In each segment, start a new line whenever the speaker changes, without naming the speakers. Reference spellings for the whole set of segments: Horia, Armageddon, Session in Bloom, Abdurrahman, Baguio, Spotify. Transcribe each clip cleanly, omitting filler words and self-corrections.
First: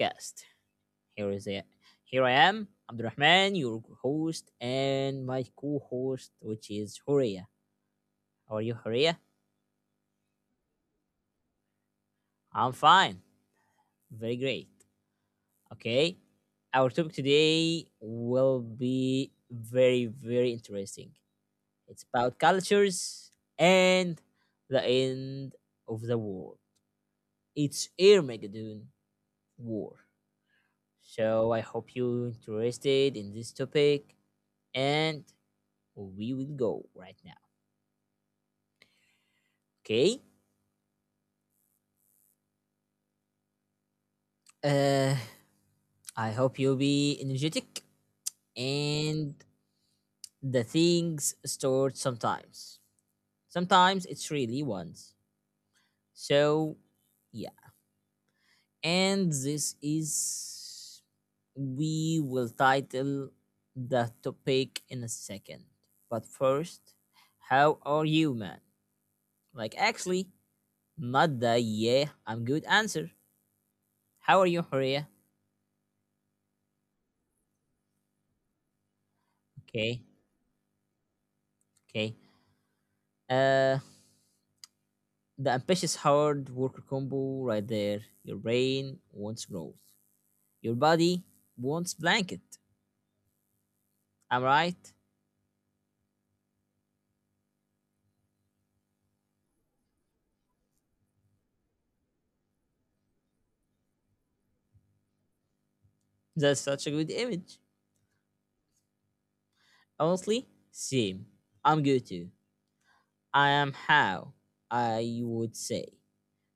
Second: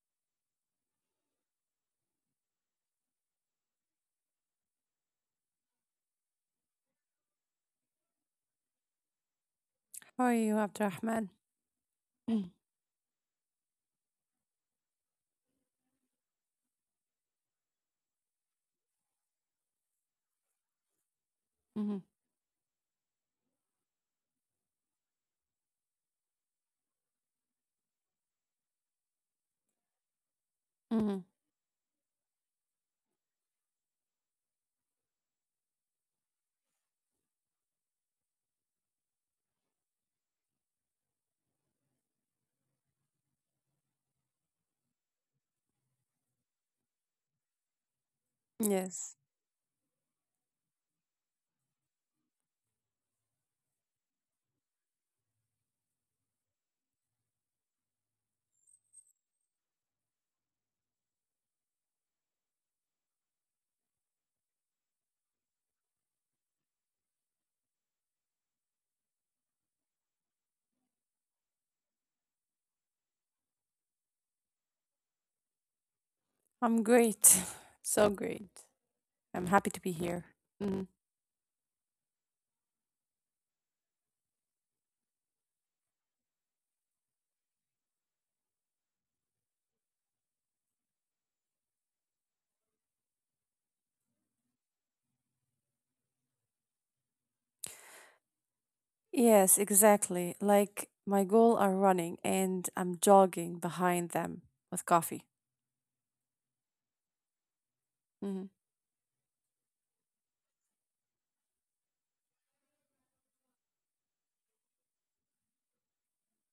podcast. Here is it. Here I am, Abdurrahman, your host, and my co-host, which is Horia. How are you, Horia?
How are you, Abdurrahman?
I'm fine. Very great. Okay. Our topic today will be very, very interesting.
Mm-hmm.
It's about cultures and the end of the war. It's Armageddon War.
Hmm.
So I hope you're interested in this topic and we will go right now. Okay. Uh, I hope you'll be energetic
Yes,
and the things stored sometimes. Sometimes it's really once. So, yeah. And this is. We will title the topic in a second. But first, how are you, man? Like, actually, not the yeah, I'm good answer. How are you, Horia?
I'm great. So great. I'm happy to be
Okay,
here. Mhm.
okay. Uh, the ambitious hard worker combo right there. Your brain wants growth. Your body wants blanket. Am I right?
Yes, exactly. Like my goal are running and I'm jogging behind them with coffee.
That's such a good image.
Hmm.
Honestly, same. I'm good too. I am how I would say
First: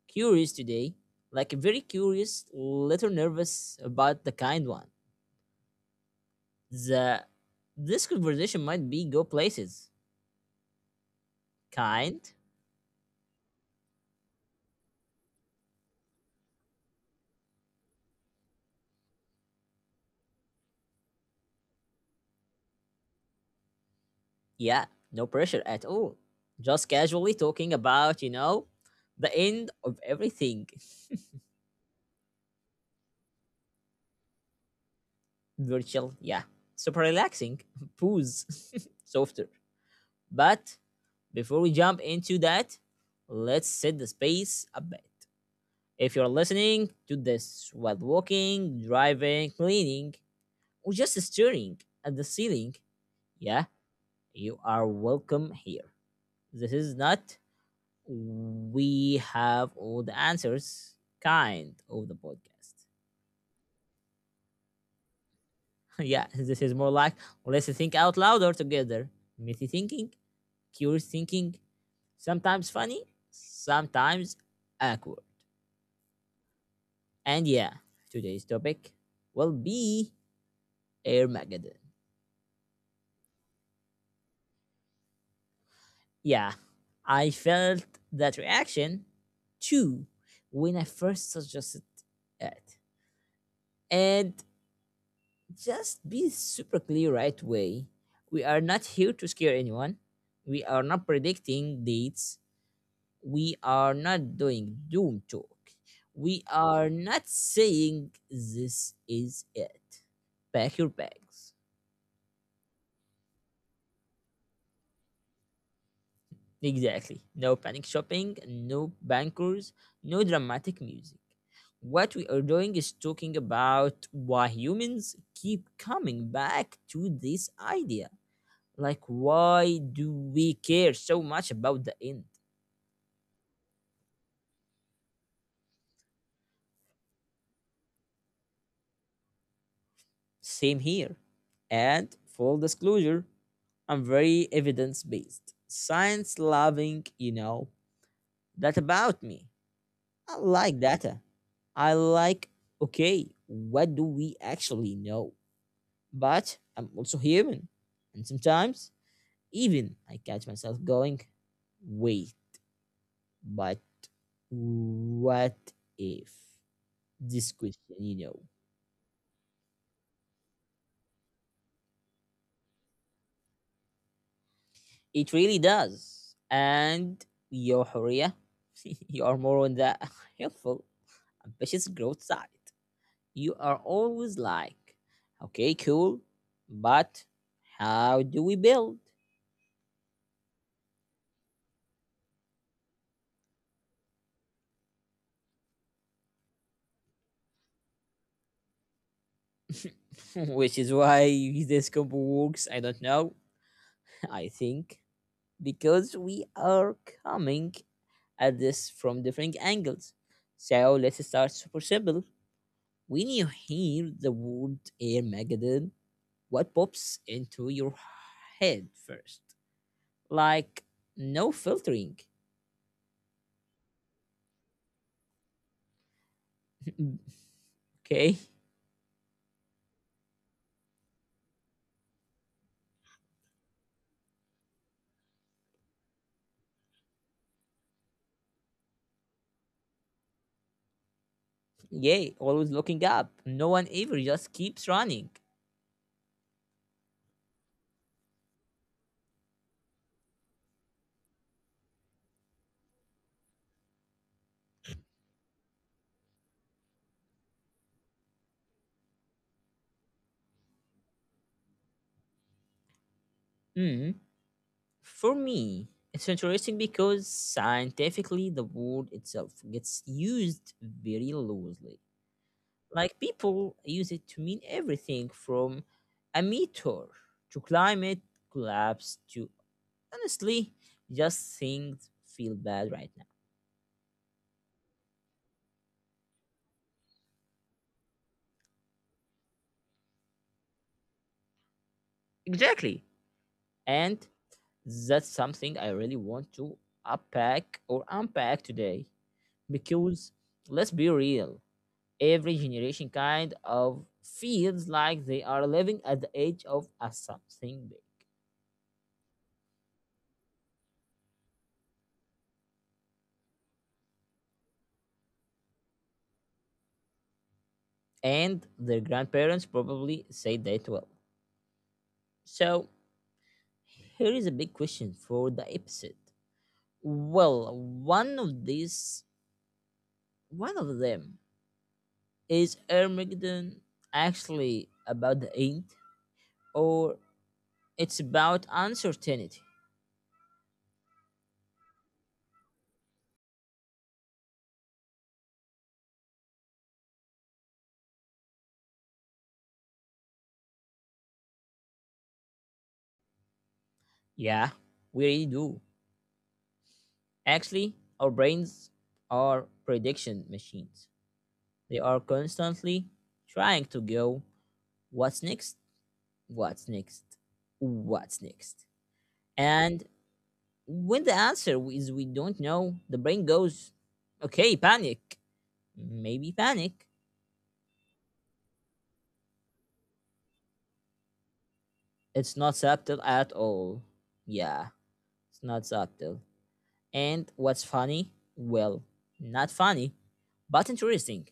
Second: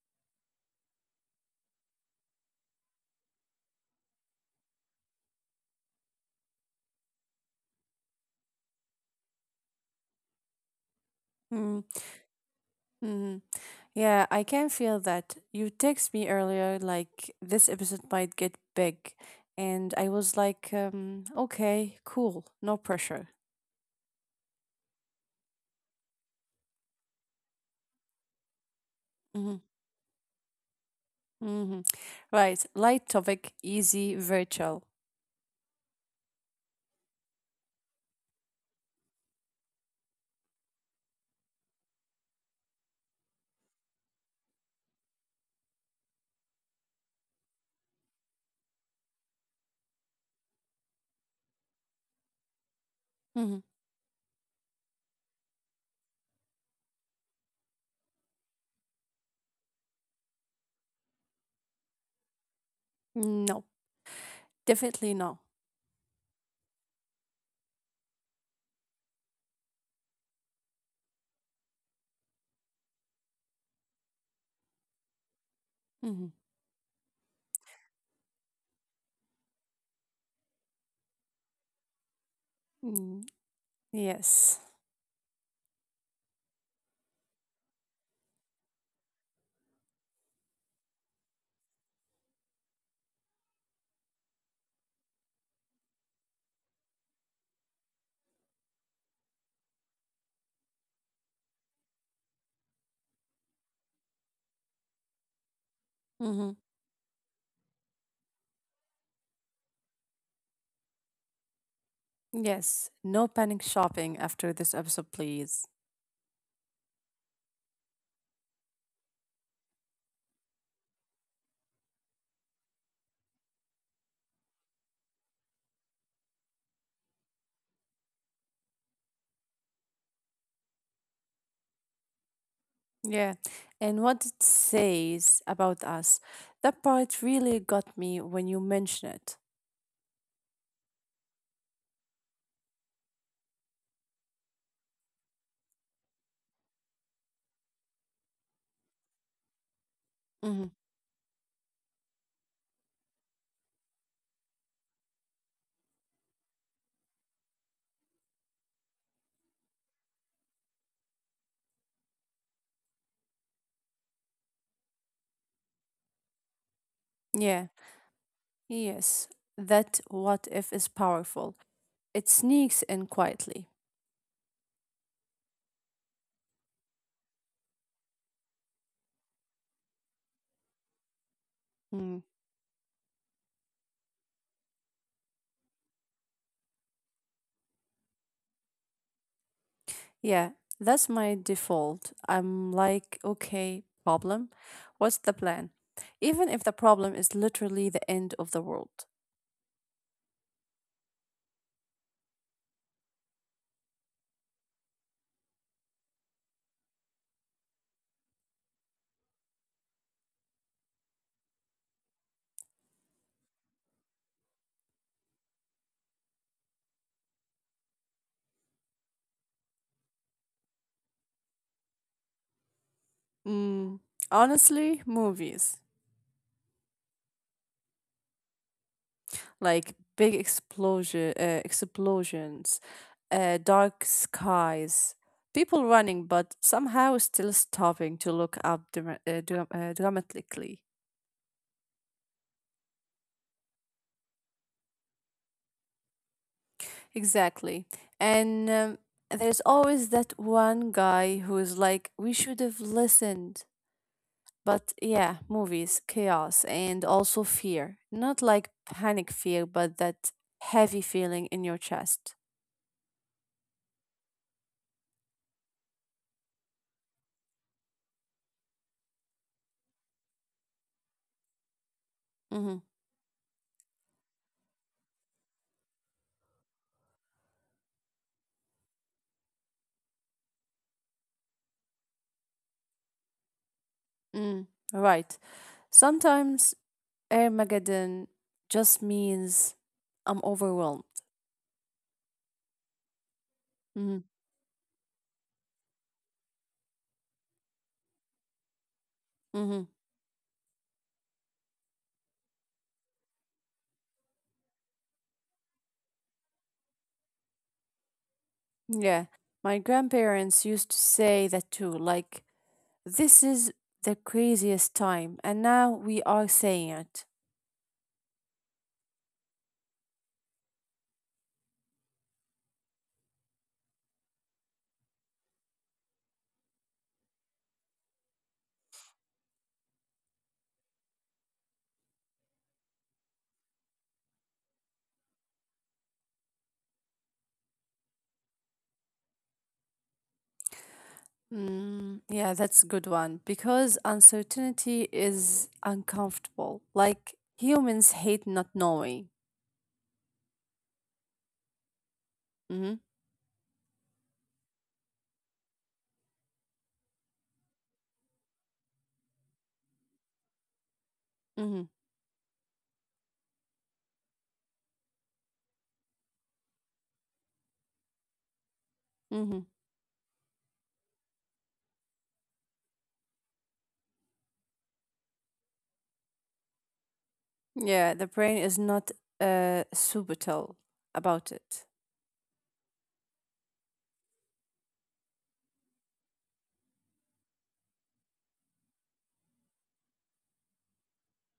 curious today, like a very curious, little nervous about the kind one. The This conversation might be go places. Kind?
Mm-hmm. Yeah, I can feel that. You text me earlier like this episode might get big and I was like okay, cool, no pressure.
Yeah, no pressure at all. Just casually talking about, the
Mm-hmm.
end of everything.
Mm-hmm. Right, light topic, easy, virtual.
Virtual, yeah. Super relaxing. Booze. Softer. But before we jump into that, let's set the space a bit. If you're listening to this while walking, driving, cleaning, or just staring at the ceiling,
Mhm.
yeah, you are welcome here. This is not we have all the answers kind of the podcast.
No, definitely no.
Yeah, this is more like let's think out louder together. Messy thinking, curious thinking, sometimes funny, sometimes awkward.
Mhm.
And yeah, today's topic will be Air Armageddon.
Mm, yes.
Yeah, I felt that reaction too when I first suggested it. And just be super clear right away. We are not here to scare anyone. We are not predicting dates. We are not doing doom talk. We
Mhm.
are not saying this is it. Pack your bags.
Yes. No panic shopping after this episode, please.
Exactly. No panic shopping, no bankers, no dramatic music. What we are doing is talking about why humans keep coming back to this idea. Like, why do we care so much about the end?
Yeah. And what it says about us, that part really got me when you mention it.
Same here. And full disclosure, I'm very evidence based, science loving, that about me. I
Mhm.
like data. I like, okay, what do we actually know? But I'm also human. And sometimes, even I catch myself going, wait, but what if this
Yeah.
question?
Yes. That what if is powerful. It sneaks in quietly.
It really does. And your Horia, you are more on the helpful, ambitious
Mm.
growth side. You are always like, okay, cool, but how do we build?
Yeah, that's my default. I'm like, okay, problem. What's the plan? Even if the problem is literally the end of the world.
Which is why this combo works, I don't know. I think because we are coming at this from different angles. So let's start super simple. When you hear the word Air Megadon, what pops into your head first? Like, no filtering.
Mm, honestly, movies
Okay.
like big explosion, explosions, dark skies, people running but somehow still stopping to look up dramatically.
Yay, always looking up. No one ever just keeps running.
Exactly. And there's always that one guy who is like, we should have listened. But yeah, movies, chaos, and also fear. Not like panic fear, but that heavy feeling in your chest.
Mm. For me, it's interesting because scientifically the word itself gets used very loosely.
Mm-hmm.
Like people use it to mean everything from a meteor to climate collapse to honestly just things feel bad right now.
Mm, right. Sometimes Armageddon just means I'm overwhelmed.
Exactly.
Mm-hmm.
And that's something I really want to unpack or unpack today.
Mm-hmm.
Because let's be real, every generation kind of feels like they are living at the edge of a something big.
Yeah. My grandparents used to say that too. Like, this is the craziest time. And now we are saying it.
And their grandparents probably said that well. So here is a big question for the episode. Well, one of these, one of them, is Armageddon actually about the end, or it's about uncertainty?
Mm, yeah, that's a good one because uncertainty is uncomfortable. Like humans hate not knowing. Mm-hmm,
Yeah, we really do. Actually, our brains are prediction machines.
mm-hmm,
They are constantly trying to go, what's next? What's next? What's next?
mm-hmm.
And when the answer is we don't know, the brain goes, okay, panic. Maybe panic.
Yeah, the brain is not subtle about it.
It's not subtle at all. Yeah, it's not subtle. And what's funny? Well, not funny, but interesting,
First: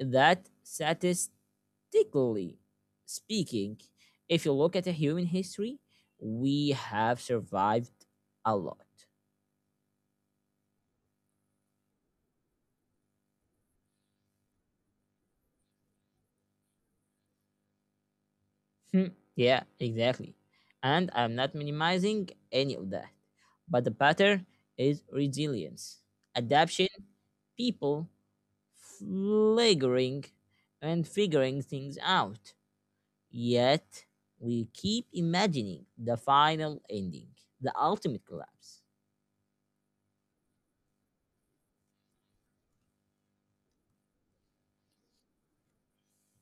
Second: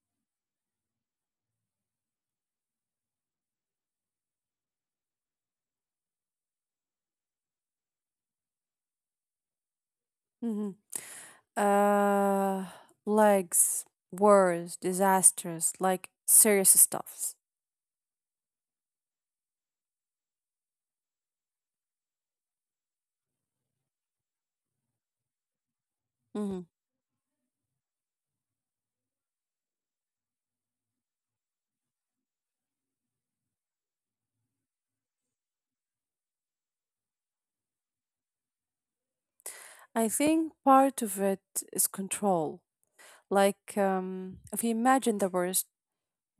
that statistically speaking, if you look at the human history, we have survived a lot.
Mm-hmm. Uh, Legs, wars, disasters, like serious stuffs.
Hmm. Yeah, exactly. And I'm not minimizing any of that. But the pattern is resilience,
Mm-hmm.
adaptation, people flickering and figuring things out. Yet we keep imagining the final ending, the ultimate collapse.
I think part of it is control. Like, if you imagine the worst.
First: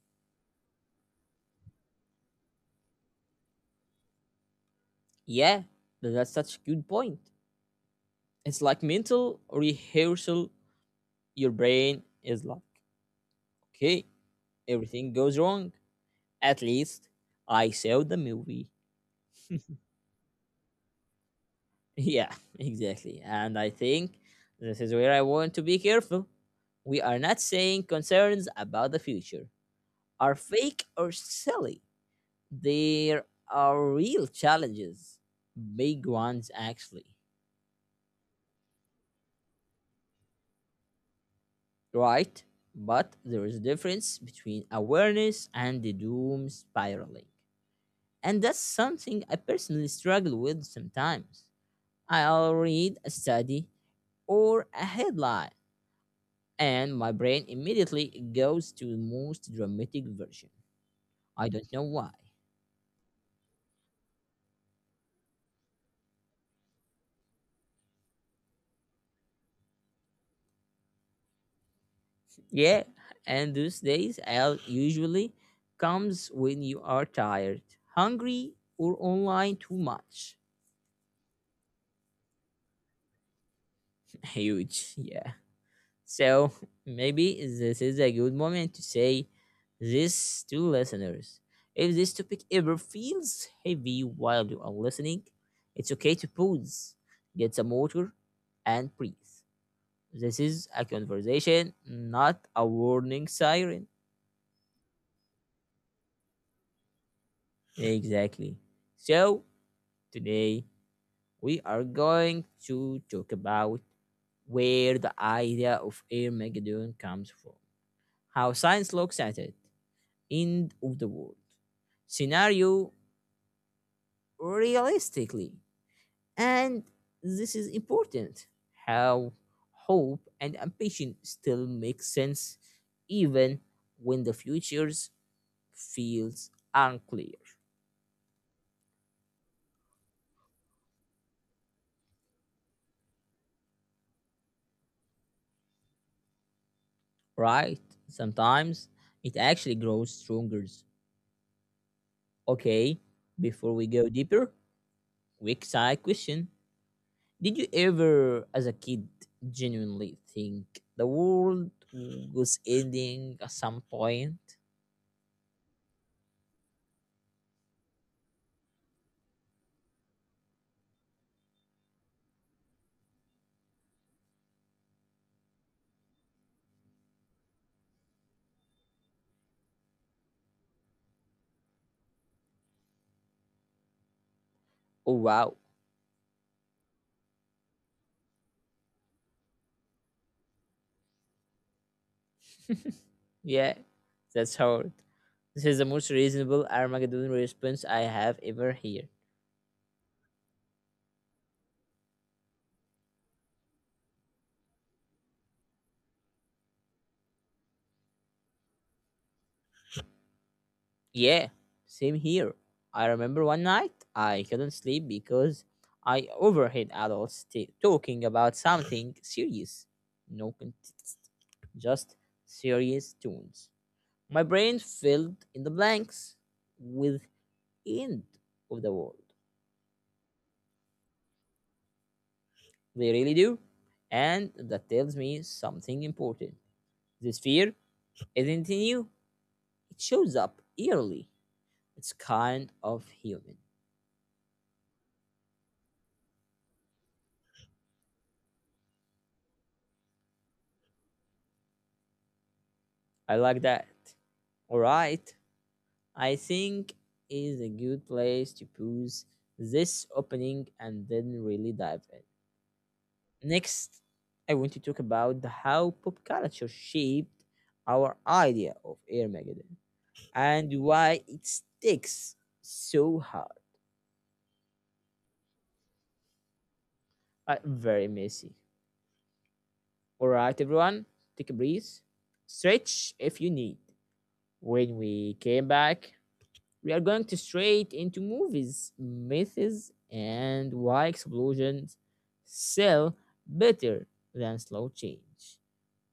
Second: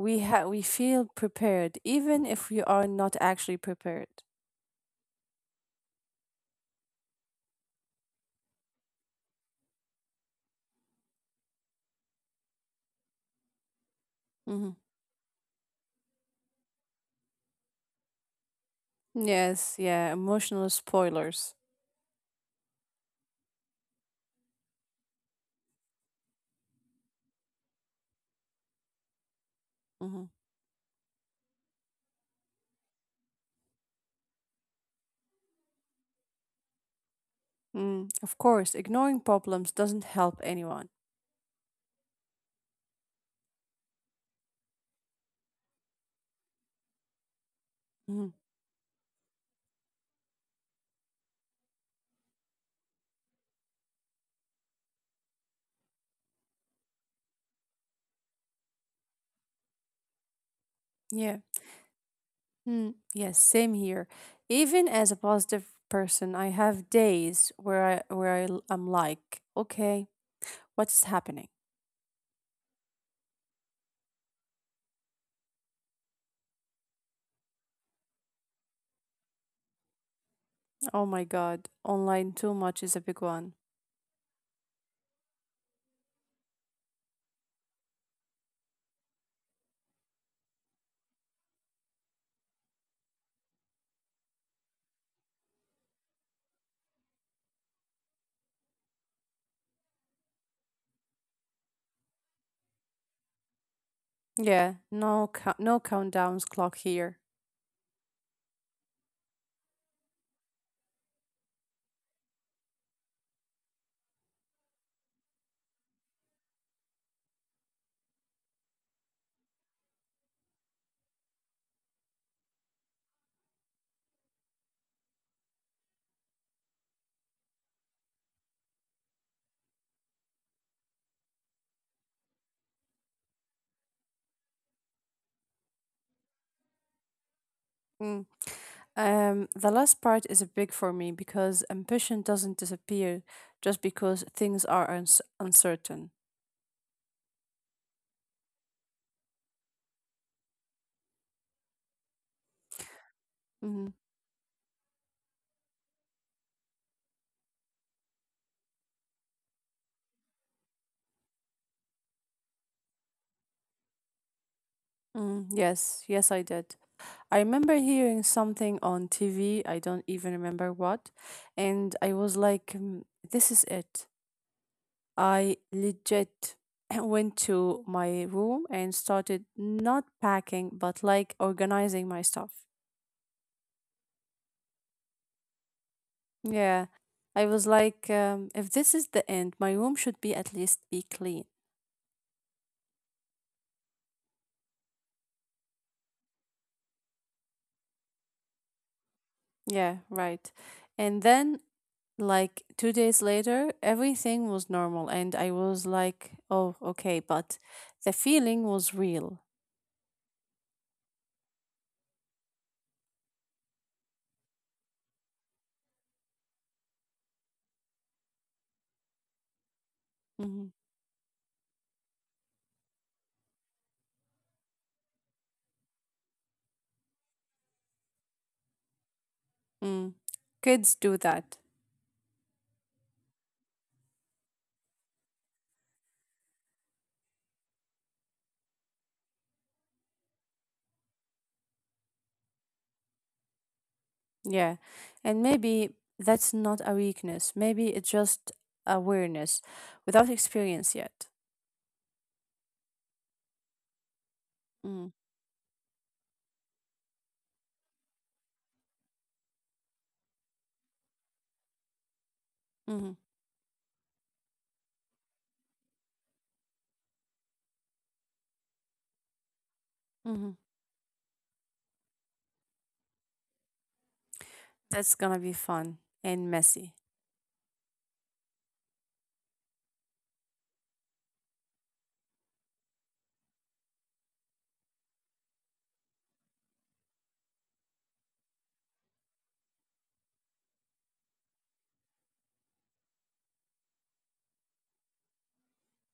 We we feel prepared even if we are not actually prepared.
Yeah, that's such a good point. It's like mental rehearsal. Your brain is like, okay,
Hmm.
everything goes wrong. At least I saw the movie.
Yes, yeah, emotional spoilers.
Yeah, exactly. And I think this is where I want to be careful. We are not saying concerns about the future
Hmm.
are fake or silly. There are real challenges, big ones actually.
Mm, of course ignoring problems doesn't help anyone.
Right? But there is a difference between awareness and the doom spiraling.
Hmm.
And that's something I personally struggle with sometimes. I'll read a study or a headline, and my brain immediately goes to the most dramatic version.
Yeah.
I don't know why.
Mm, yes, same here. Even as a positive person, I have days where I, l- I'm like, okay, what's happening?
Yeah, and those days I'll usually comes when you are tired, hungry, or online too much.
Oh my god, online too much is a big one.
Huge, yeah. So maybe this is a good moment to say this to listeners. If this topic ever feels heavy while you are listening, it's okay to pause, get some water, and breathe. This is a conversation, not a warning siren.
Yeah, no countdowns clock here.
Exactly. So today we are going to talk about where the idea of Air Megadon comes from, how science looks at it, end of the world scenario realistically. And this is important, how hope and ambition still make sense even when the futures feels unclear,
Mm. The last part is a big for me because ambition doesn't disappear just because things are uns uncertain.
right? Sometimes it actually grows stronger. Okay, before we
Mhm.
go deeper, quick side question. Did you ever, as a kid, genuinely think the world was ending at some point?
Mm, yes, yes, I did. I remember hearing something on TV, I don't even remember what, and I was like, "Mm, this is it." I legit went to my room and started not packing, but like organizing my stuff.
Oh, wow.
Yeah, I was like, if this is the end, my room should be at least be clean.
Yeah, that's hard. This is the most reasonable Armageddon response I have ever heard.
Yeah, right. And then, like 2 days later, everything was normal, and I was like, oh, okay, but the feeling was real.
Yeah, same here. I remember one night I couldn't sleep because I overheard adults talking about something serious. No
Hmm.
context, just serious tunes. My brain filled in the blanks with end of the world.
Mm. Kids do that.
They really do. And that tells me something important. This fear isn't new, it shows up yearly. It's kind of human.
Yeah, and maybe that's not a weakness. Maybe it's just awareness without experience yet.
I like that.
Mm.
Alright, I think is a good place to pause this opening and then really dive in.
Mm-hmm.
Next, I want to talk about how pop culture shaped our idea of Air Armageddon,
Mm-hmm.
and why it sticks so hard,
That's gonna be fun and messy.
and very messy. All right, everyone, take a breath, stretch if you need. When we came back, we are going to straight into movies, myths, and why explosions sell better than slow change.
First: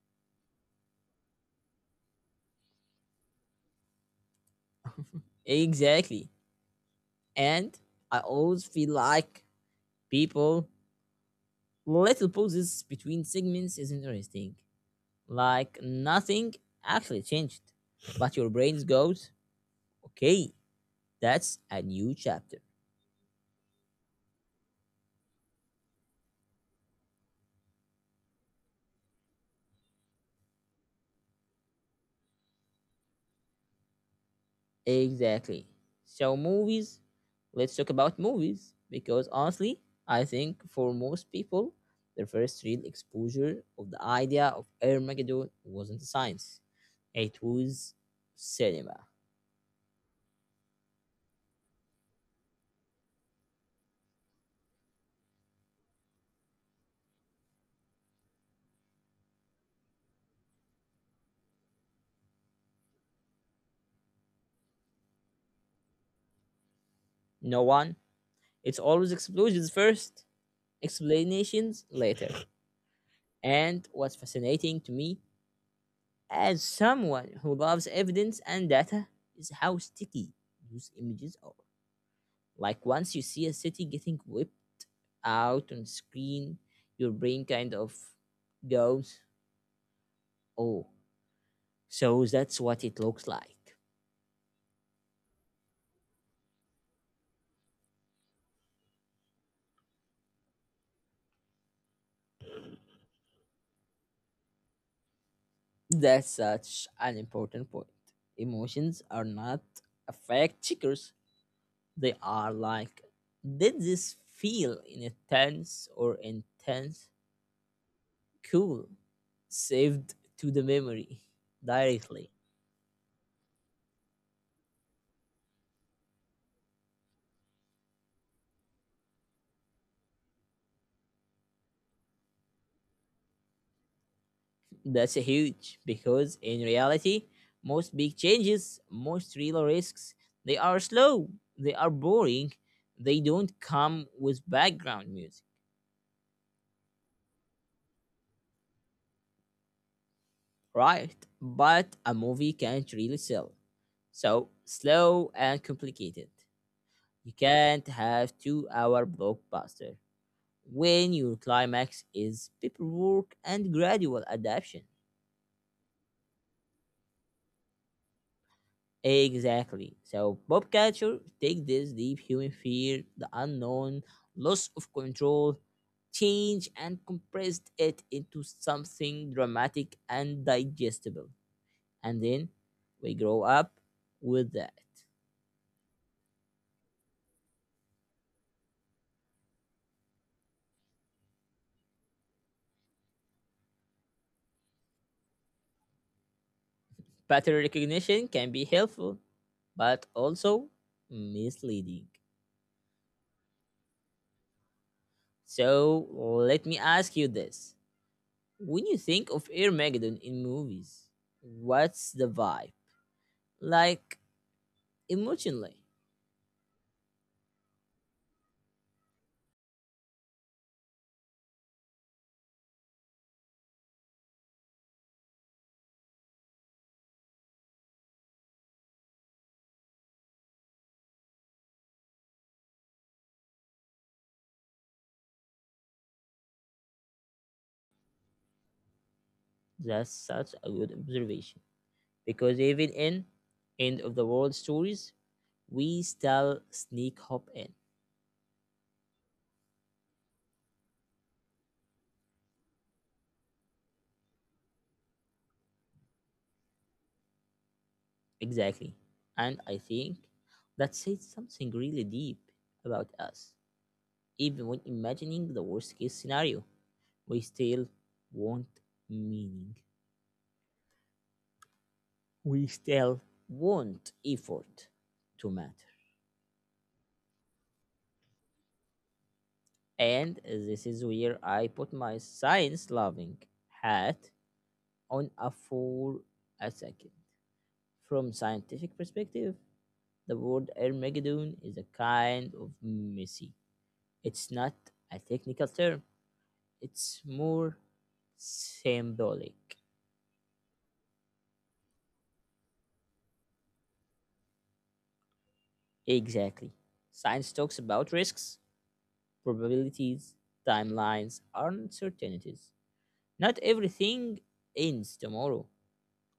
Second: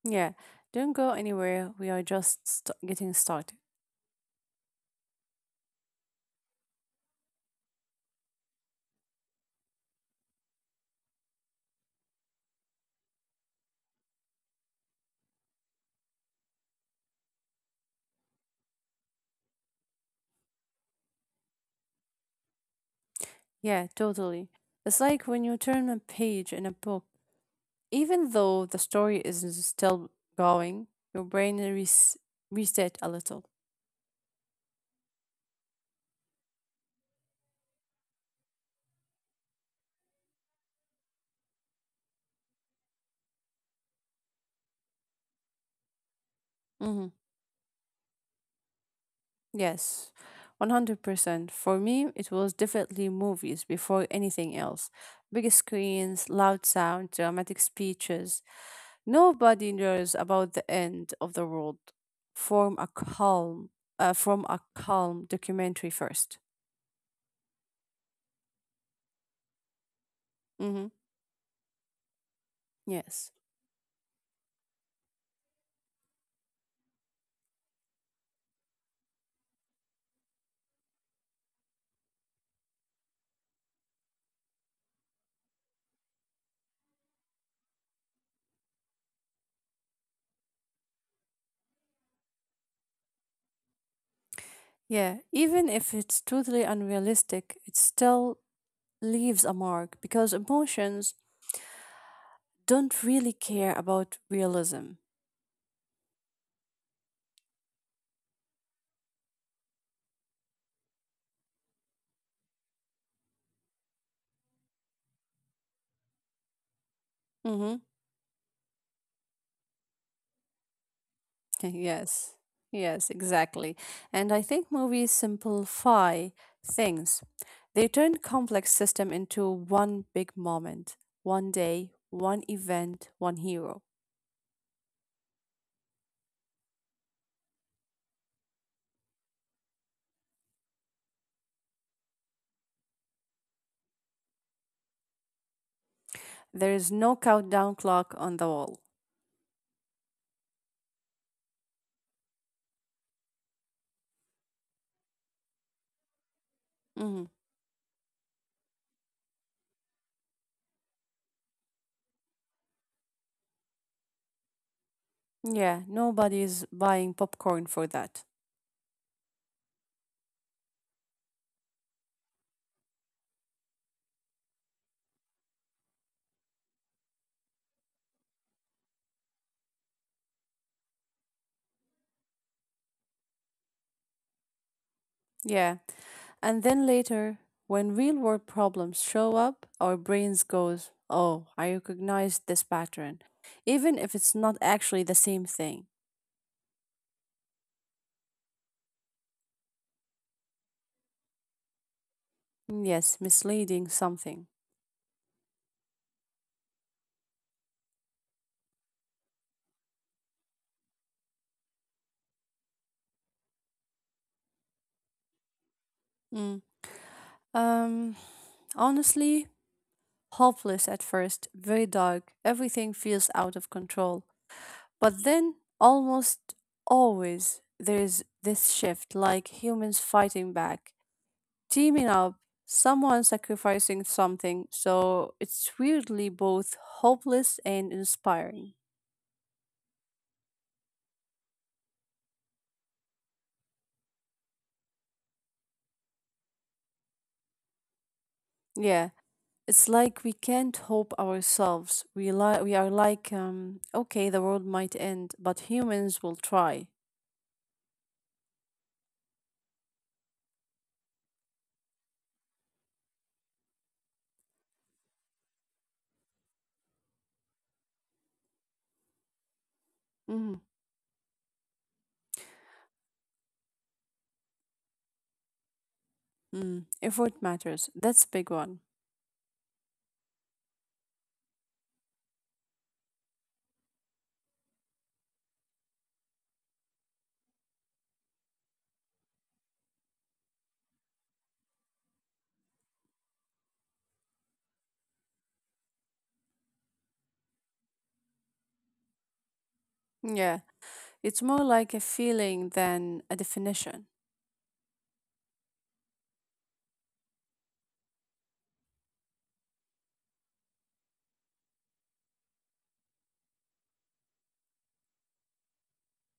Yeah, don't go anywhere. We are just getting started.
Exactly. And I always feel like people little pauses between segments is interesting. Like nothing actually changed. But your brain goes, okay, that's a new chapter.
Yeah, totally. It's like when you turn a page in a book, even though the story is still going, your brain reset a little.
Exactly. So, movies, let's talk about movies because honestly, I think for most people, their first real exposure of the idea of Armageddon wasn't science,
Mm-hmm.
it was cinema.
Yes, 100%. For me, it was definitely movies before anything else. Big screens, loud sound, dramatic speeches. Nobody knows about the end of the world. Form a calm, from a calm documentary first.
No one, it's always explosions first,
Mm-hmm.
explanations later.
Yes.
And what's fascinating to me, as someone who loves evidence and data, is how sticky those images are. Like once you see a city getting whipped out on screen, your brain kind of goes, "Oh, so that's what it looks like."
Yeah. Even if it's totally unrealistic, it still leaves a mark because emotions don't really care about realism.
That's such an important point. Emotions are not a fact checkers. They are like, did this feel in a tense or intense?
Mm-hmm.
Cool. Saved to the memory directly.
Yes, yes, exactly. And I think movies simplify things. They turn complex system into one big moment, one day, one event, one hero.
That's huge because in reality, most big changes, most real risks, they are slow, they are boring, they don't come with background music,
There is no countdown clock on the wall.
right? But a movie can't really sell. So slow and complicated. You
Hmm.
can't have 2-hour blockbuster when your climax is paperwork and gradual adaptation.
Yeah, nobody's buying popcorn for that.
Exactly. So pop culture take this deep human fear, the unknown, loss of control, change, and compressed it into something dramatic and digestible. And then we grow up with that.
Yeah, and then later, when real world problems show up, our brains goes, "Oh, I recognize this pattern," even if it's not actually the same thing.
Pattern recognition can be helpful, but also misleading.
Yes, misleading something.
So let me ask you this. When you think of Armageddon in movies, what's the vibe? Like emotionally?
Mm. Um, Honestly, hopeless at first, very dark. Everything feels out of control. But then, almost always, there is this shift like humans fighting back, teaming up, someone sacrificing something. So it's weirdly both hopeless and inspiring.
That's such a good observation because even in end of the world stories, we still sneak hop in.
Yeah. It's like we can't hope ourselves. We are like, okay, the world might end, but humans will try.
Exactly. And I think that says something really deep about us. Even when imagining the worst case scenario, we still want meaning.
Mm,
We still want effort to matter.
mm. Effort matters. That's a big one.
And this is where I put my science loving hat on a for a second. From scientific perspective, the word Armageddon is a kind of messy. It's not a technical term. It's more symbolic.
Yeah, it's more like a feeling than a definition
Exactly. Science talks about risks, probabilities, timelines, and uncertainties. Not everything ends tomorrow,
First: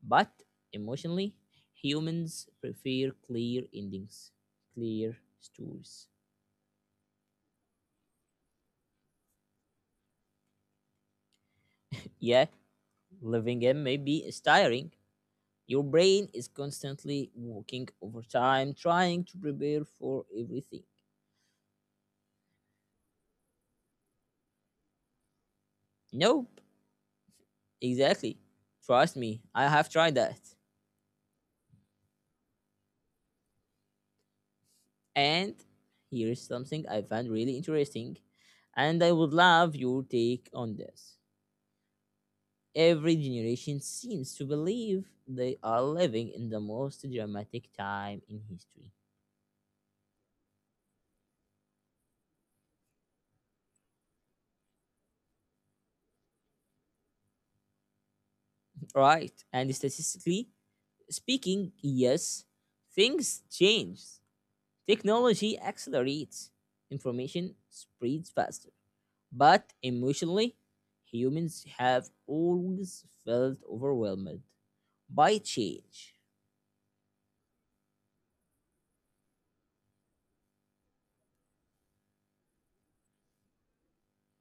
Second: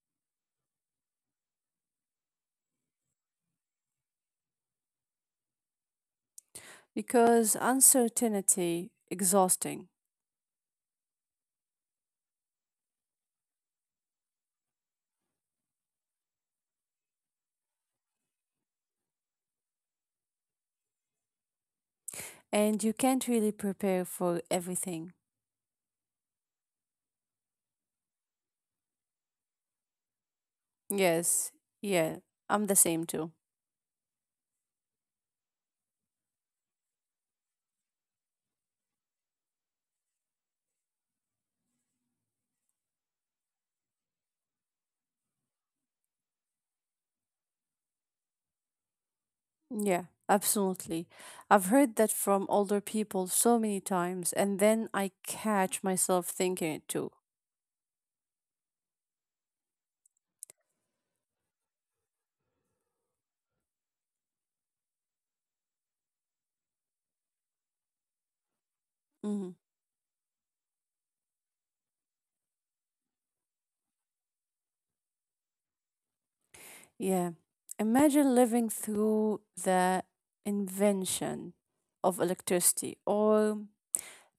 but emotionally, humans prefer clear endings, clear stories.
because uncertainty exhausting,
Yeah, living in may be tiring. Your brain is constantly working overtime, trying to prepare for everything.
and you can't really prepare for everything.
Nope, exactly. Trust me, I have tried that.
Yes, yeah, I'm the same too.
And here is something I found really interesting, and I would love your take on this. Every generation seems to believe they are living in the most dramatic time in history.
Yeah, absolutely. I've heard that from older people so many times, and then I catch myself thinking it too.
Right, and statistically speaking, yes, things change. Technology accelerates, information spreads faster.
Hmm.
But emotionally, humans have always felt overwhelmed by change.
Yeah. Imagine living through the invention of electricity or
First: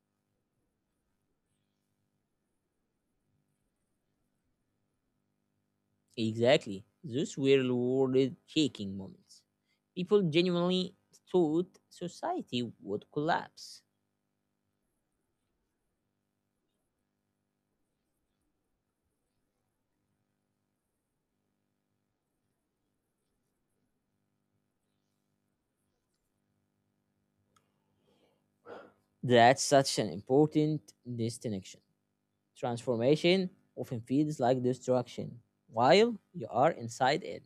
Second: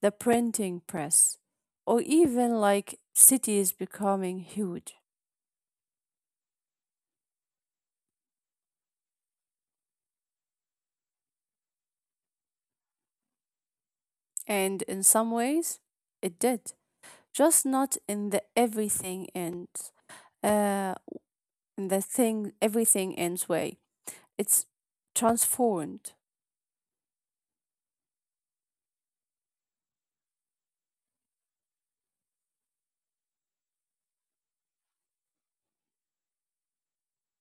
the printing press, or even like cities becoming huge.
Exactly, those were world shaking moments. People genuinely thought society would collapse.
And in some ways, it did, just not in the everything ends, uh, in the thing, everything ends way. It's transformed.
That's such an important distinction. Transformation often feels like destruction while you are inside it.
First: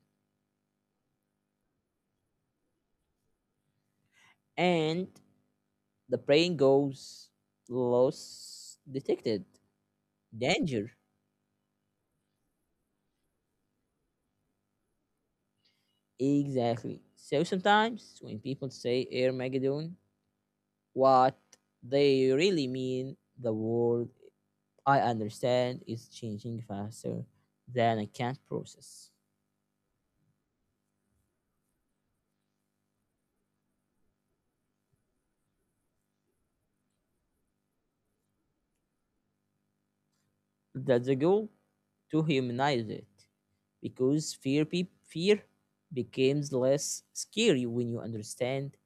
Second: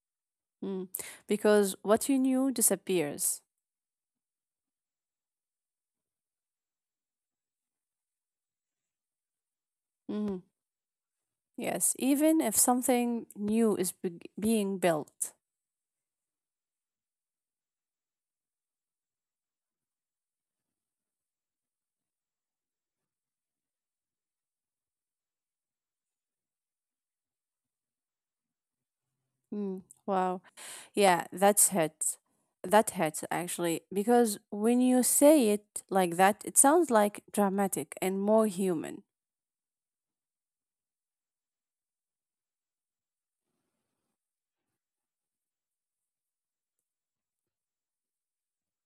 Mm. Because what you knew disappears.
And the plane goes lost detected.
Mhm.
Danger.
Yes, even if something new is being built.
Exactly. So sometimes when people say Armageddon, what they really mean the world I understand is changing faster than I can process.
Mm. Wow. Yeah, that's hit. That hits actually because when you say it like that, it sounds like dramatic and more human.
That's the goal to humanize it because fear becomes less scary when you understand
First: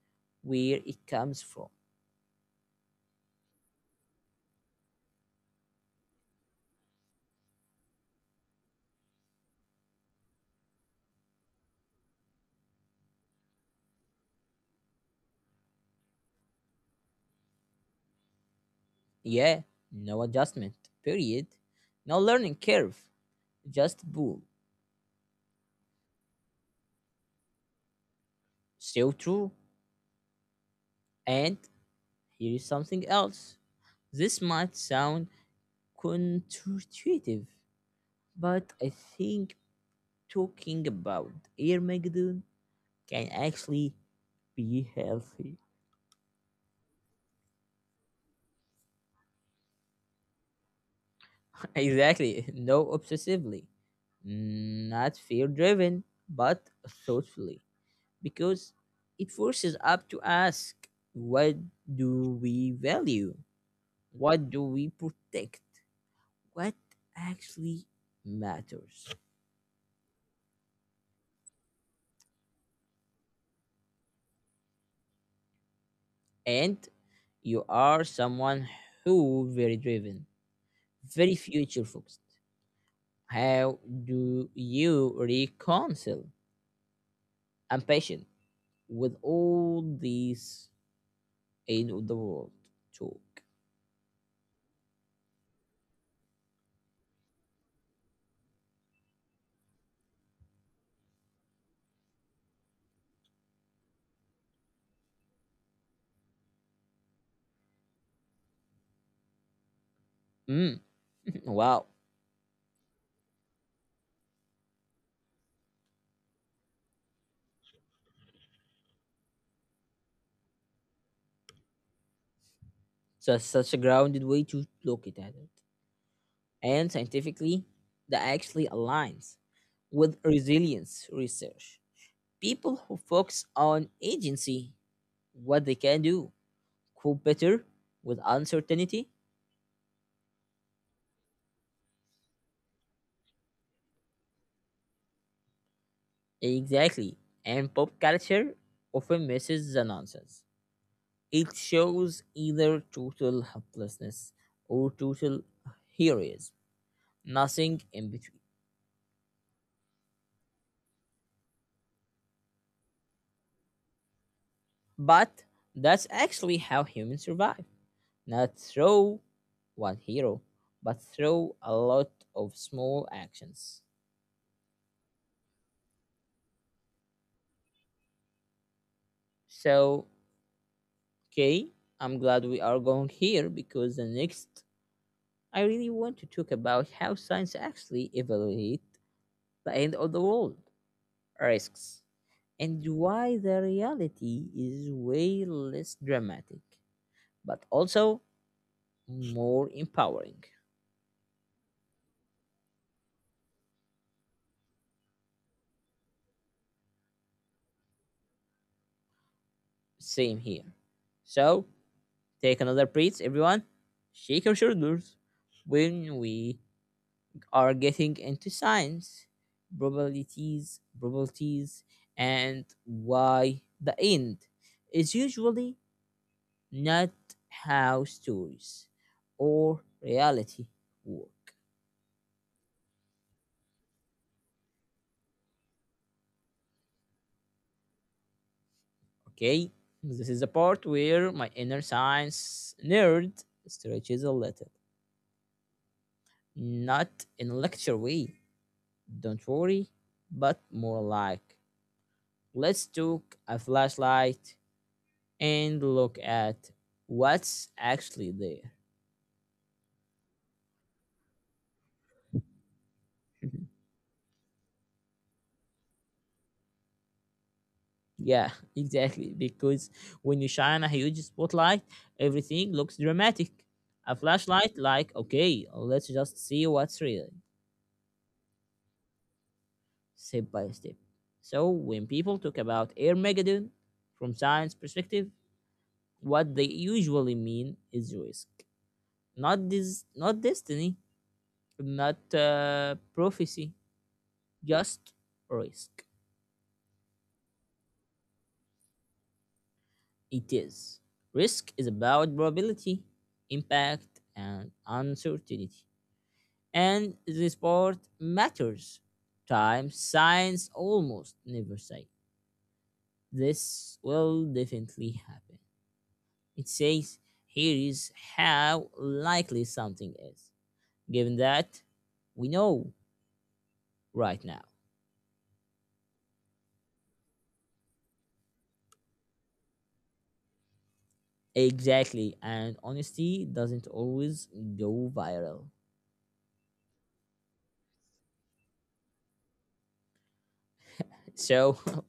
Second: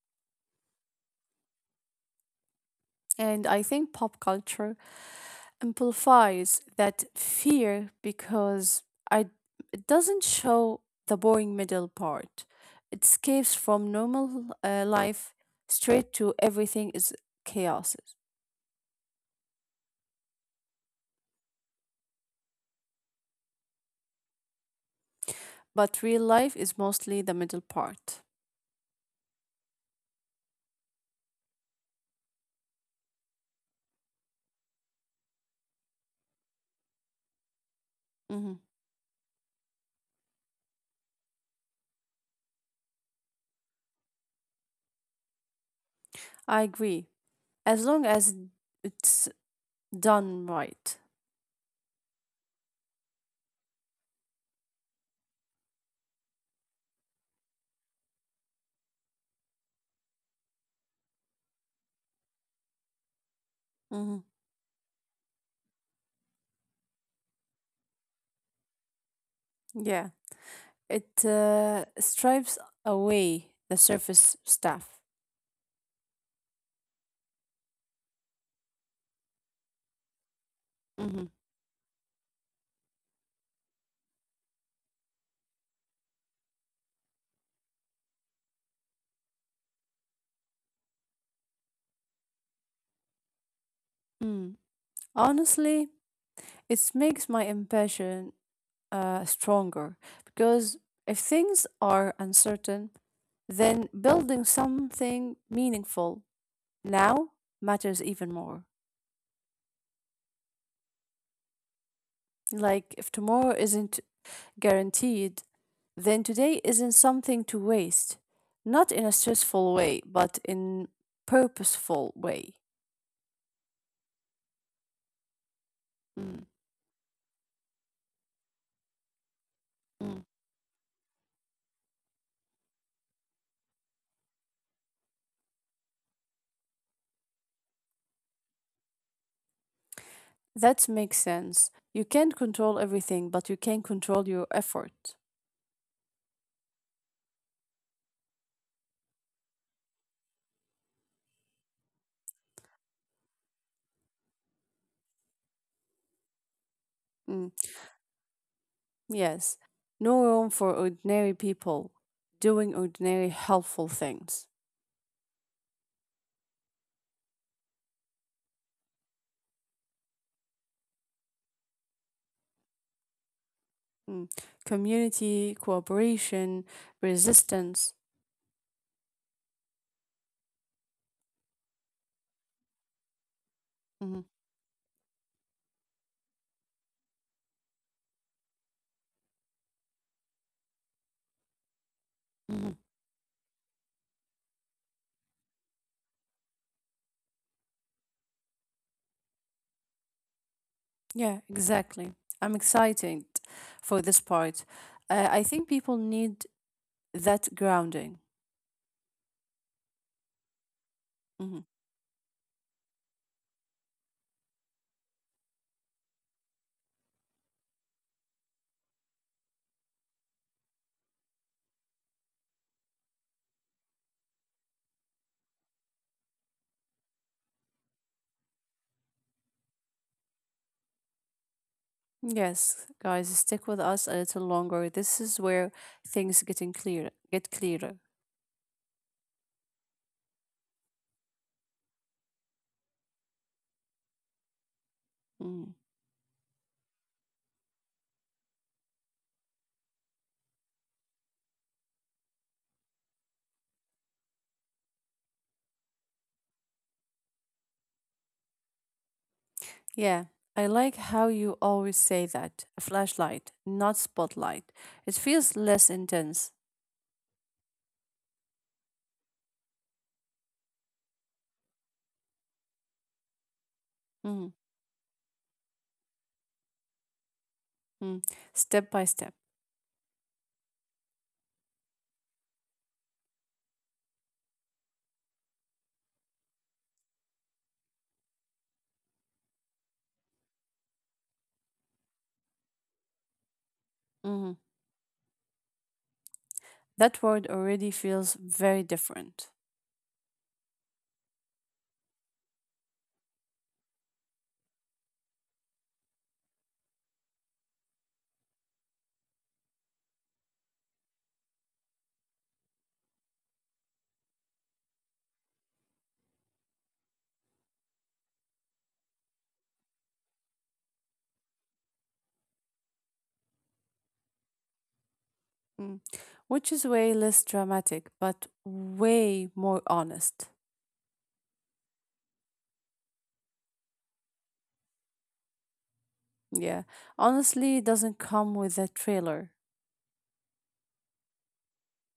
where it comes from.
And I think pop culture amplifies that fear because I, it doesn't show the boring middle part. It escapes from normal life straight to everything is chaos.
Yeah, no adjustment, period. No learning curve, just boom.
But real life is mostly the middle part.
So true. And here is something else. This might sound counterintuitive,
Hmm.
but I think talking about Armageddon can actually be healthy.
I agree. As long as it's done right.
Exactly, no obsessively, not fear driven, but thoughtfully. Because it forces us to ask what do we value?
Hmm.
What do we protect? What actually matters?
Yeah. It stripes away the surface stuff.
And you are someone who very driven,
Hmm.
very future focused. How do you reconcile ambition with all these end of the world talk?
Honestly, it makes my impatience stronger because if things are uncertain, then building something meaningful now matters even more.
Mm, wow,
Like, if tomorrow isn't guaranteed, then today isn't something to waste. Not in a stressful way, but in purposeful way.
that's such a grounded way to look it at it.
Mm,
And scientifically that actually aligns with
mm.
resilience research. People who focus on agency, what they can do, cope better with uncertainty.
That makes sense. You can't control everything, but you can control your effort.
Exactly. And pop culture often misses the nonsense. It shows either total helplessness or total heroism,
Mm.
nothing in between.
Yes, no room for ordinary people doing ordinary helpful things.
But that's actually how humans survive. Not through one hero, but through a lot of small actions.
Mm. Community, cooperation, resistance.
So, okay, I'm glad we are going here because the
Mhm,
next I really want to talk about how science actually evaluates the end of the world risks
mhm.
and why the reality is way less dramatic, but also more empowering.
Yeah, exactly. I'm excited for this part. I think people need that grounding.
Same here. So,
Mhm.
take another breath, everyone. Shake your shoulders. When we are getting into science, probabilities, and why the end is usually not how stories or reality work.
Yes, guys, stick with us a little longer. This is where things get clearer.
Okay, this is the part where my inner science nerd stretches a little,
Mm-hmm.
not in a lecture way, don't worry, but more like let's took a flashlight and look at what's actually there.
Yeah, I like how you always say that. Flashlight, not spotlight. It feels less intense.
Yeah, exactly. Because when you shine a huge spotlight, everything looks dramatic. A
Mhm,
flashlight, like, okay, let's just see what's real,
mm. Step by step.
step by step. So, when people talk about Air Megadon from science perspective, what they usually mean is risk, not this, not destiny, not prophecy,
Mhm.
just risk.
That word already feels very different.
It is. Risk is about probability, impact, and uncertainty. And the sport matters. Time, science almost never say this will definitely happen. It says here is how likely something is, given that we know right now.
Mm. Which is way less dramatic, but way more honest.
Exactly, and honesty doesn't always go viral.
Yeah, honestly, it doesn't come with a trailer.
So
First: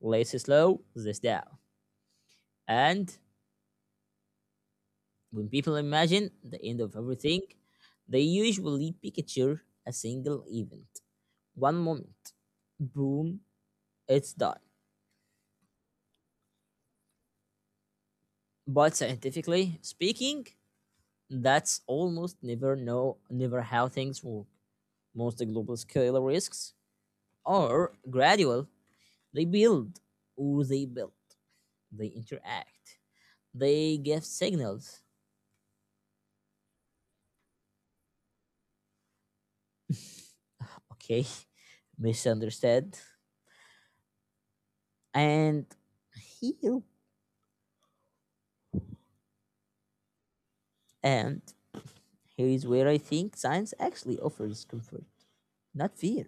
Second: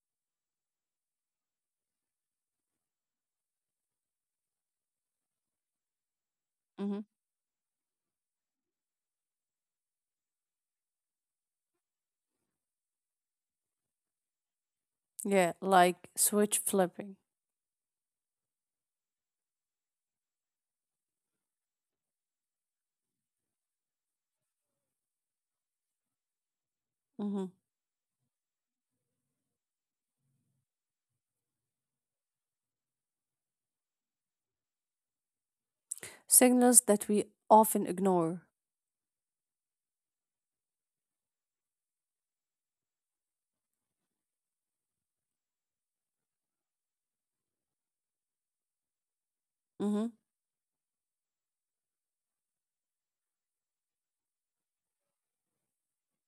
let's slow this down and when people imagine the end of
Mhm.
everything, they usually picture a single event, one moment. Boom, it's done.
Yeah, like switch flipping.
But scientifically speaking, that's almost never how things work. Most global scale risks
Mhm.
are gradual. They build or they build. They interact. They give signals.
Signals that we often ignore.
Okay, misunderstood. And heal
Hmm.
and here is where I think science actually offers comfort, not fear,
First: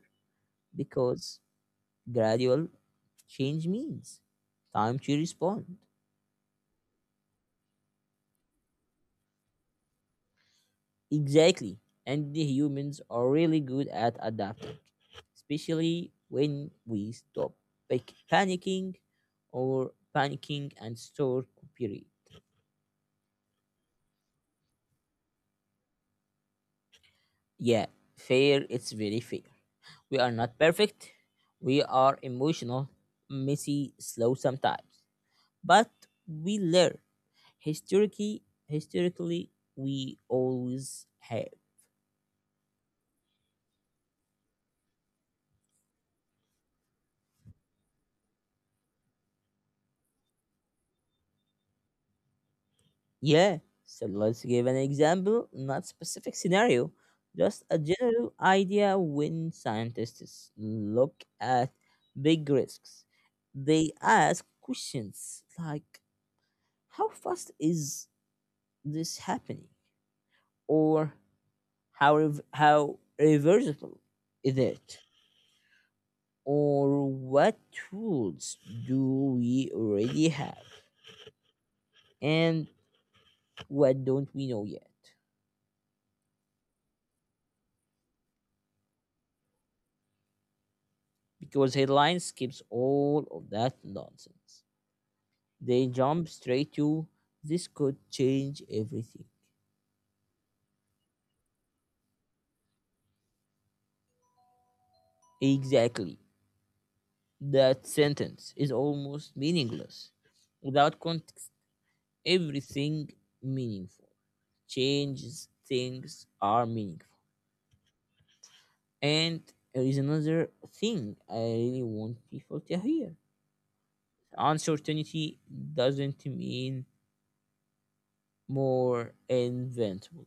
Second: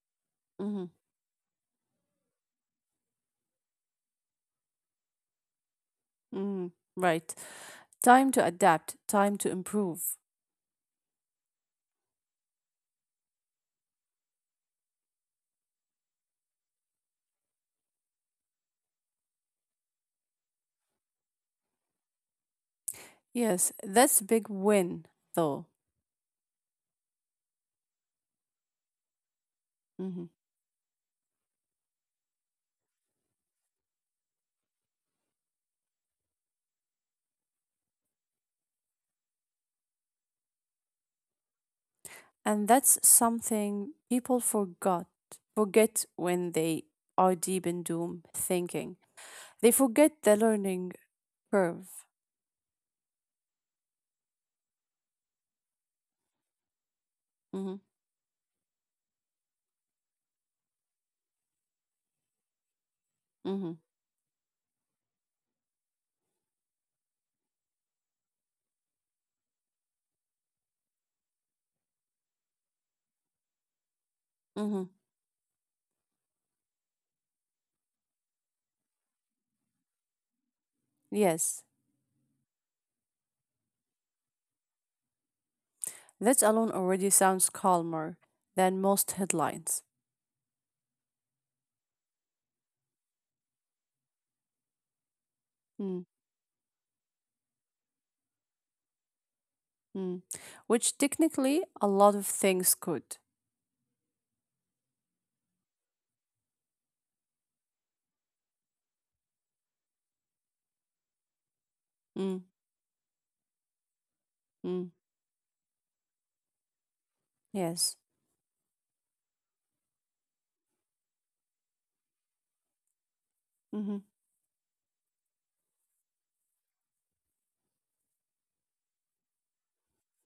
Hmm.
because gradual change means time to respond.
Mm, right. Time to adapt, time to improve.
Exactly. And the humans are really good at adapting, especially when we stop pic- panicking panicking and start cooperating.
Yes, that's a big win, though.
Yeah, fair, it's very fair. We are
Mhm.
not perfect. We are emotional, messy, slow sometimes. But we learn. Historically, historically, we always have.
And that's something people forgot. Forget when they are deep in doom thinking. They forget the learning curve.
Yeah. So let's give an example, not specific scenario, just
Hmm.
a general idea. When scientists look at big risks,
Hmm.
they ask questions like, "How fast is this happening?" or "How reversible is
Hmm.
it?" or "What tools do we already have?"
Yes,
And what don't we know yet?
that alone already sounds calmer than most headlines.
Because headline skips all of that nonsense. They
Mm,
jump straight to this could change everything.
mm. Which technically a lot of things could.
Exactly. That sentence is almost meaningless. Without context,
Mm,
everything meaningful.
mm.
Changes things are meaningful.
Yes.
And there is another thing I really want people to hear.
Mhm.
Uncertainty doesn't mean more invincible.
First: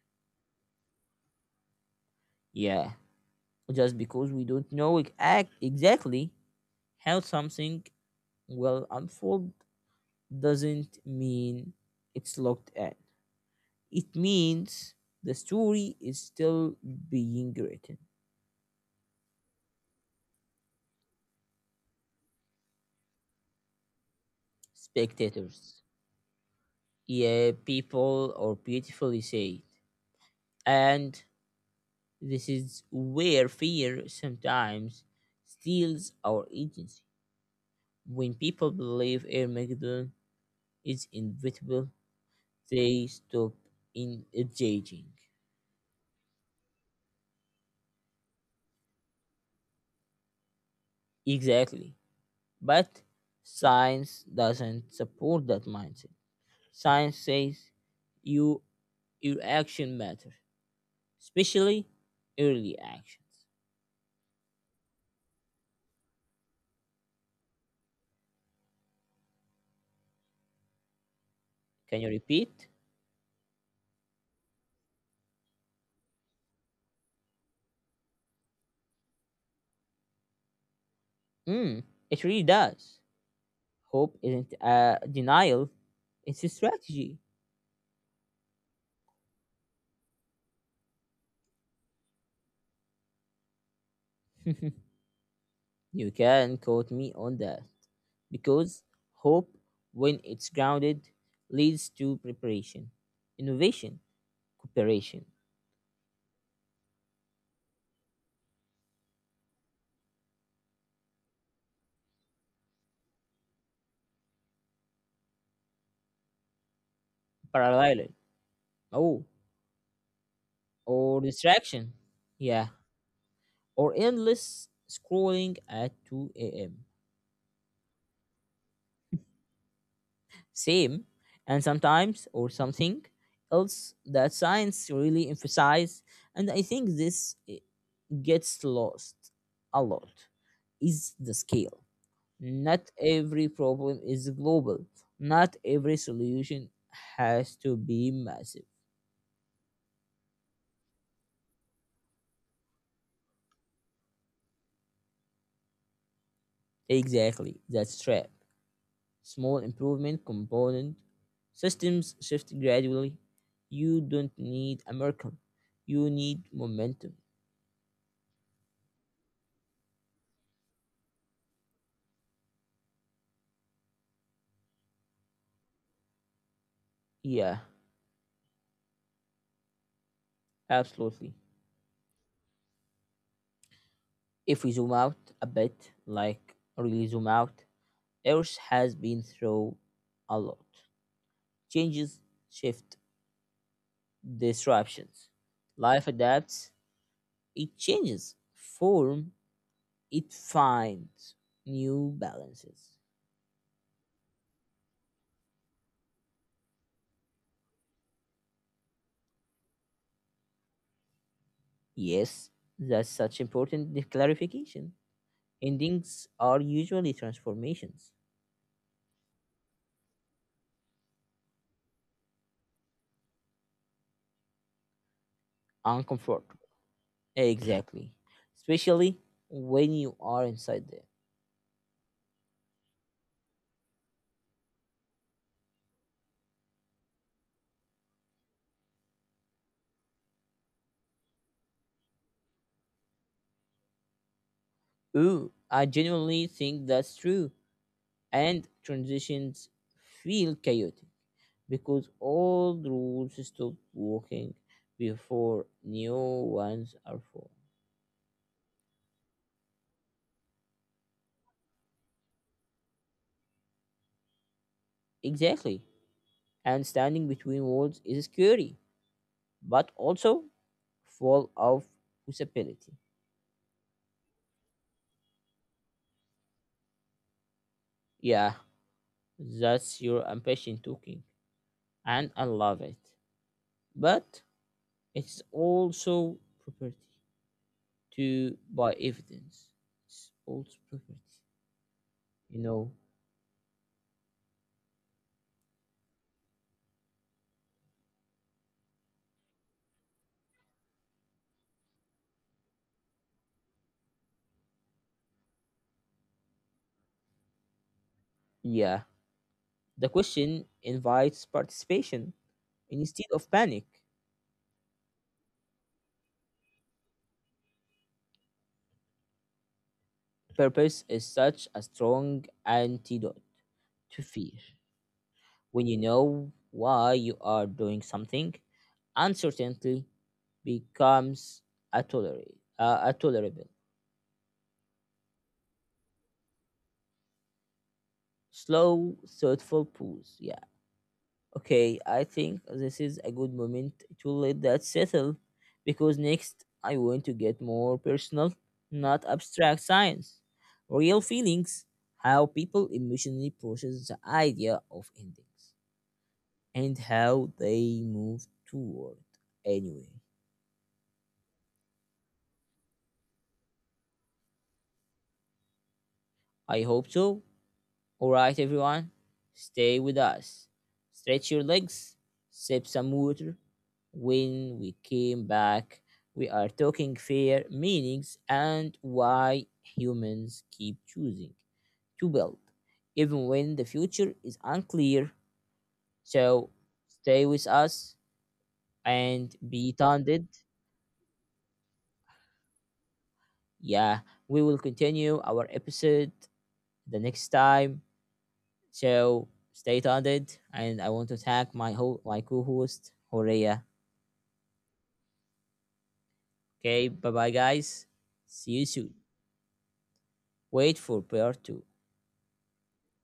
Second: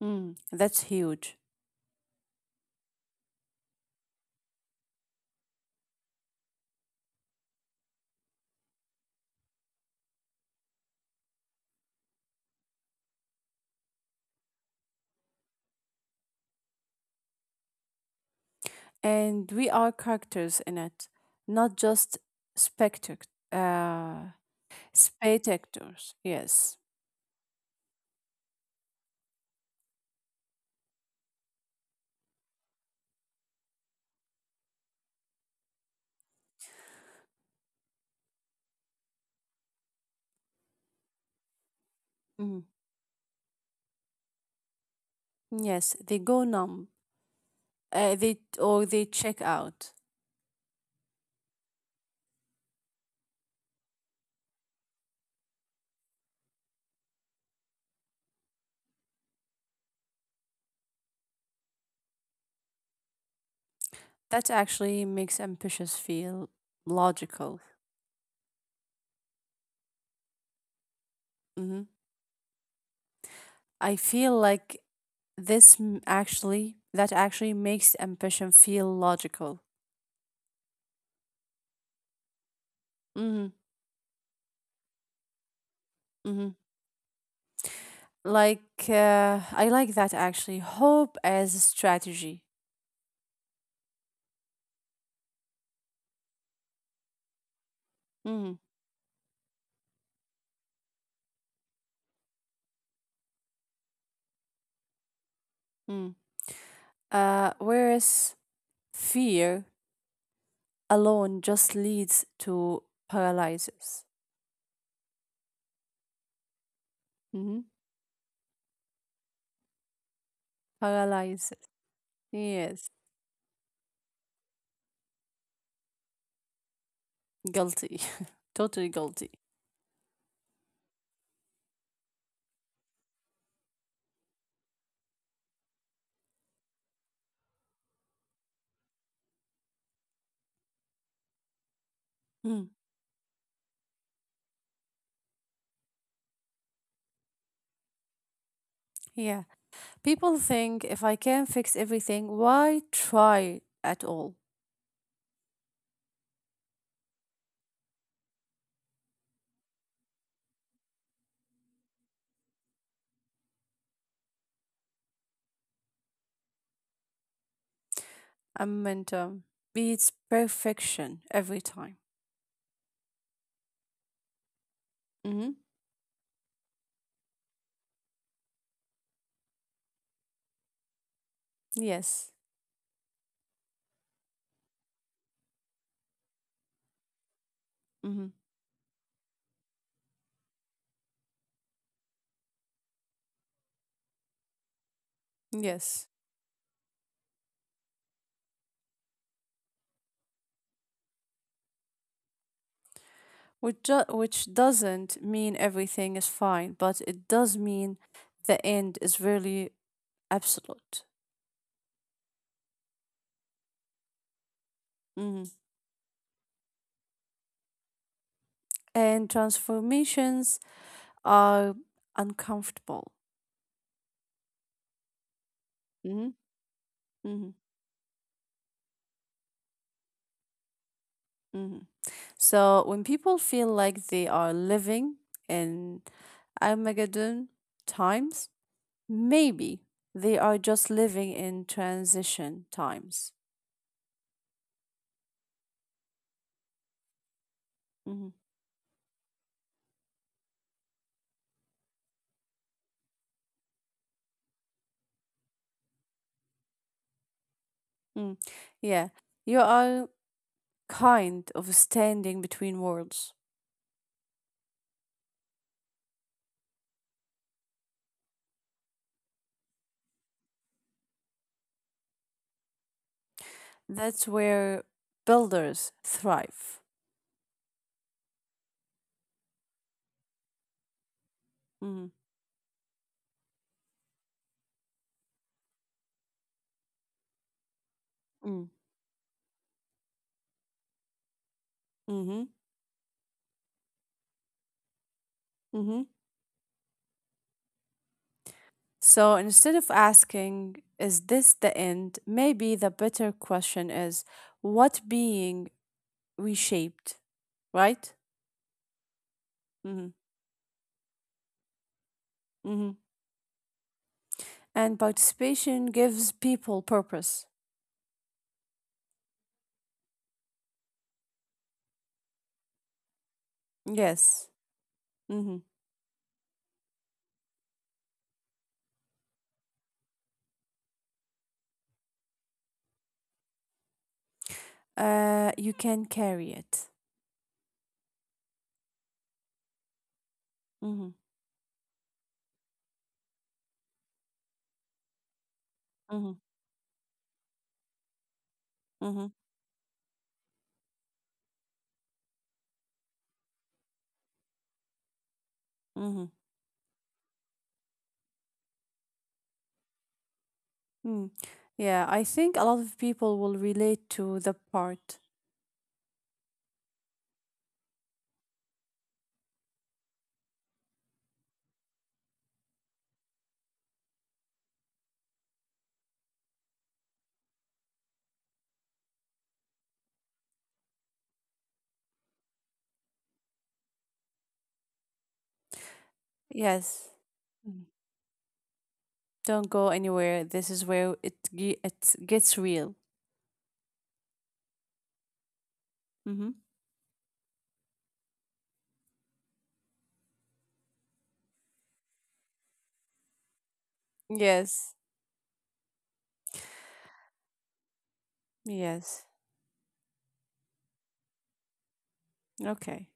Mm, that's huge.
Yeah, just because we don't know act exactly how something will unfold doesn't mean it's locked in. It means the story is still being written.
And we are characters in it, not just spectac- uh,
Spectators.
spectators. Yes.
Yeah, people or beautifully said. And this is where fear sometimes steals our agency. When people believe Armageddon is inevitable,
Mhm.
they stop in judging.
Yes, they go numb, or they check out.
Exactly. But science doesn't support that mindset. Science says you your action matters, especially early actions.
That actually makes ambitious feel logical. Hmm.
Can you repeat?
I feel like actually, that actually makes ambition feel logical.
Mm, it really does.
Hmm.
Hope isn't a denial, it's a
Hmm.
strategy.
Like, I like that actually. Hope as a strategy.
You can quote me on that
Mm,
because hope, when it's grounded, leads to preparation, innovation, cooperation,
mm. Whereas fear alone just leads to paralysis. Hmm.
parallel. Oh, or
Paralysis.
distraction. Yeah,
Yes.
or endless scrolling at 2 a.m.
Guilty. Totally guilty.
Same, and sometimes or something else that science really emphasize, and I think this gets lost a lot, is the scale.
Mm,
Not every problem is global. Not every solution has to be massive.
yeah. People think if I can fix everything, why try at all?
Exactly, that's trap. Small improvement component systems shift gradually. You don't need a miracle, you need momentum.
I meant, beats perfection every time. Hmm.
Yeah, absolutely.
Yes.
If we zoom out a bit, like really zoom out,
Hmm.
earth has been through a lot changes shift disruptions. Life
Yes.
adapts, it changes form, it finds new balances.
Which doesn't mean everything is fine, but it does mean the end is really absolute.
Yes, that's such important clarification.
Mhm.
Endings are usually transformations.
And transformations are uncomfortable. Mhm,
Uncomfortable.
mhm,
Exactly. Especially when you are inside there.
mhm. So when people feel like they are living in Armageddon times, maybe they are just living in transition times.
Ooh, I genuinely think that's true.
Mhm,
And transitions feel chaotic because all the rules stop working before new ones are formed.
mm. Yeah, you are kind of standing between worlds.
Exactly. And standing between worlds is scary, but also full of possibility.
That's where builders thrive.
Yeah, that's your ambition talking.
Mm,
And I love it. But it's also property to
mm,
buy evidence. It's also property,
mm-hmm,
you know.
mm-hmm. So instead of asking, is this the end? Maybe the better question is, what being reshaped, right?
Yeah. The
Mm-hmm,
question invites participation
mm-hmm.
instead of panic.
And participation gives people purpose.
Purpose is such a strong antidote to fear.
Yes. Mm-hmm.
When you know why you are doing something, uncertainty becomes a, tolerate, a tolerable,
You can carry it.
slow, thoughtful pause. Yeah.
Mm-hmm,
Okay, I think this is a good moment to let that settle because
mm-hmm,
next I want to get more personal, not
mm-hmm,
abstract science. Real feelings, how people emotionally process the idea of endings,
mm-hmm.
and how they move toward. Anyway,
Mm. Yeah, I think a lot of people will relate to the part.
I hope so. All right, everyone, stay with us. Stretch your legs, sip some water. When we came back, we are talking fair meanings and why humans keep choosing to build, even when the future is unclear. So
Yes.
stay with
Mhm.
us and
Don't
be
go
tended.
anywhere. This is where it gets real.
Yeah, we will continue our episode
Mm-hmm.
the next time. So stay tuned, and I want to thank my co-host Horea.
Yes.
Okay, bye bye guys. See you soon.
Yes.
Wait for part two.
Okay.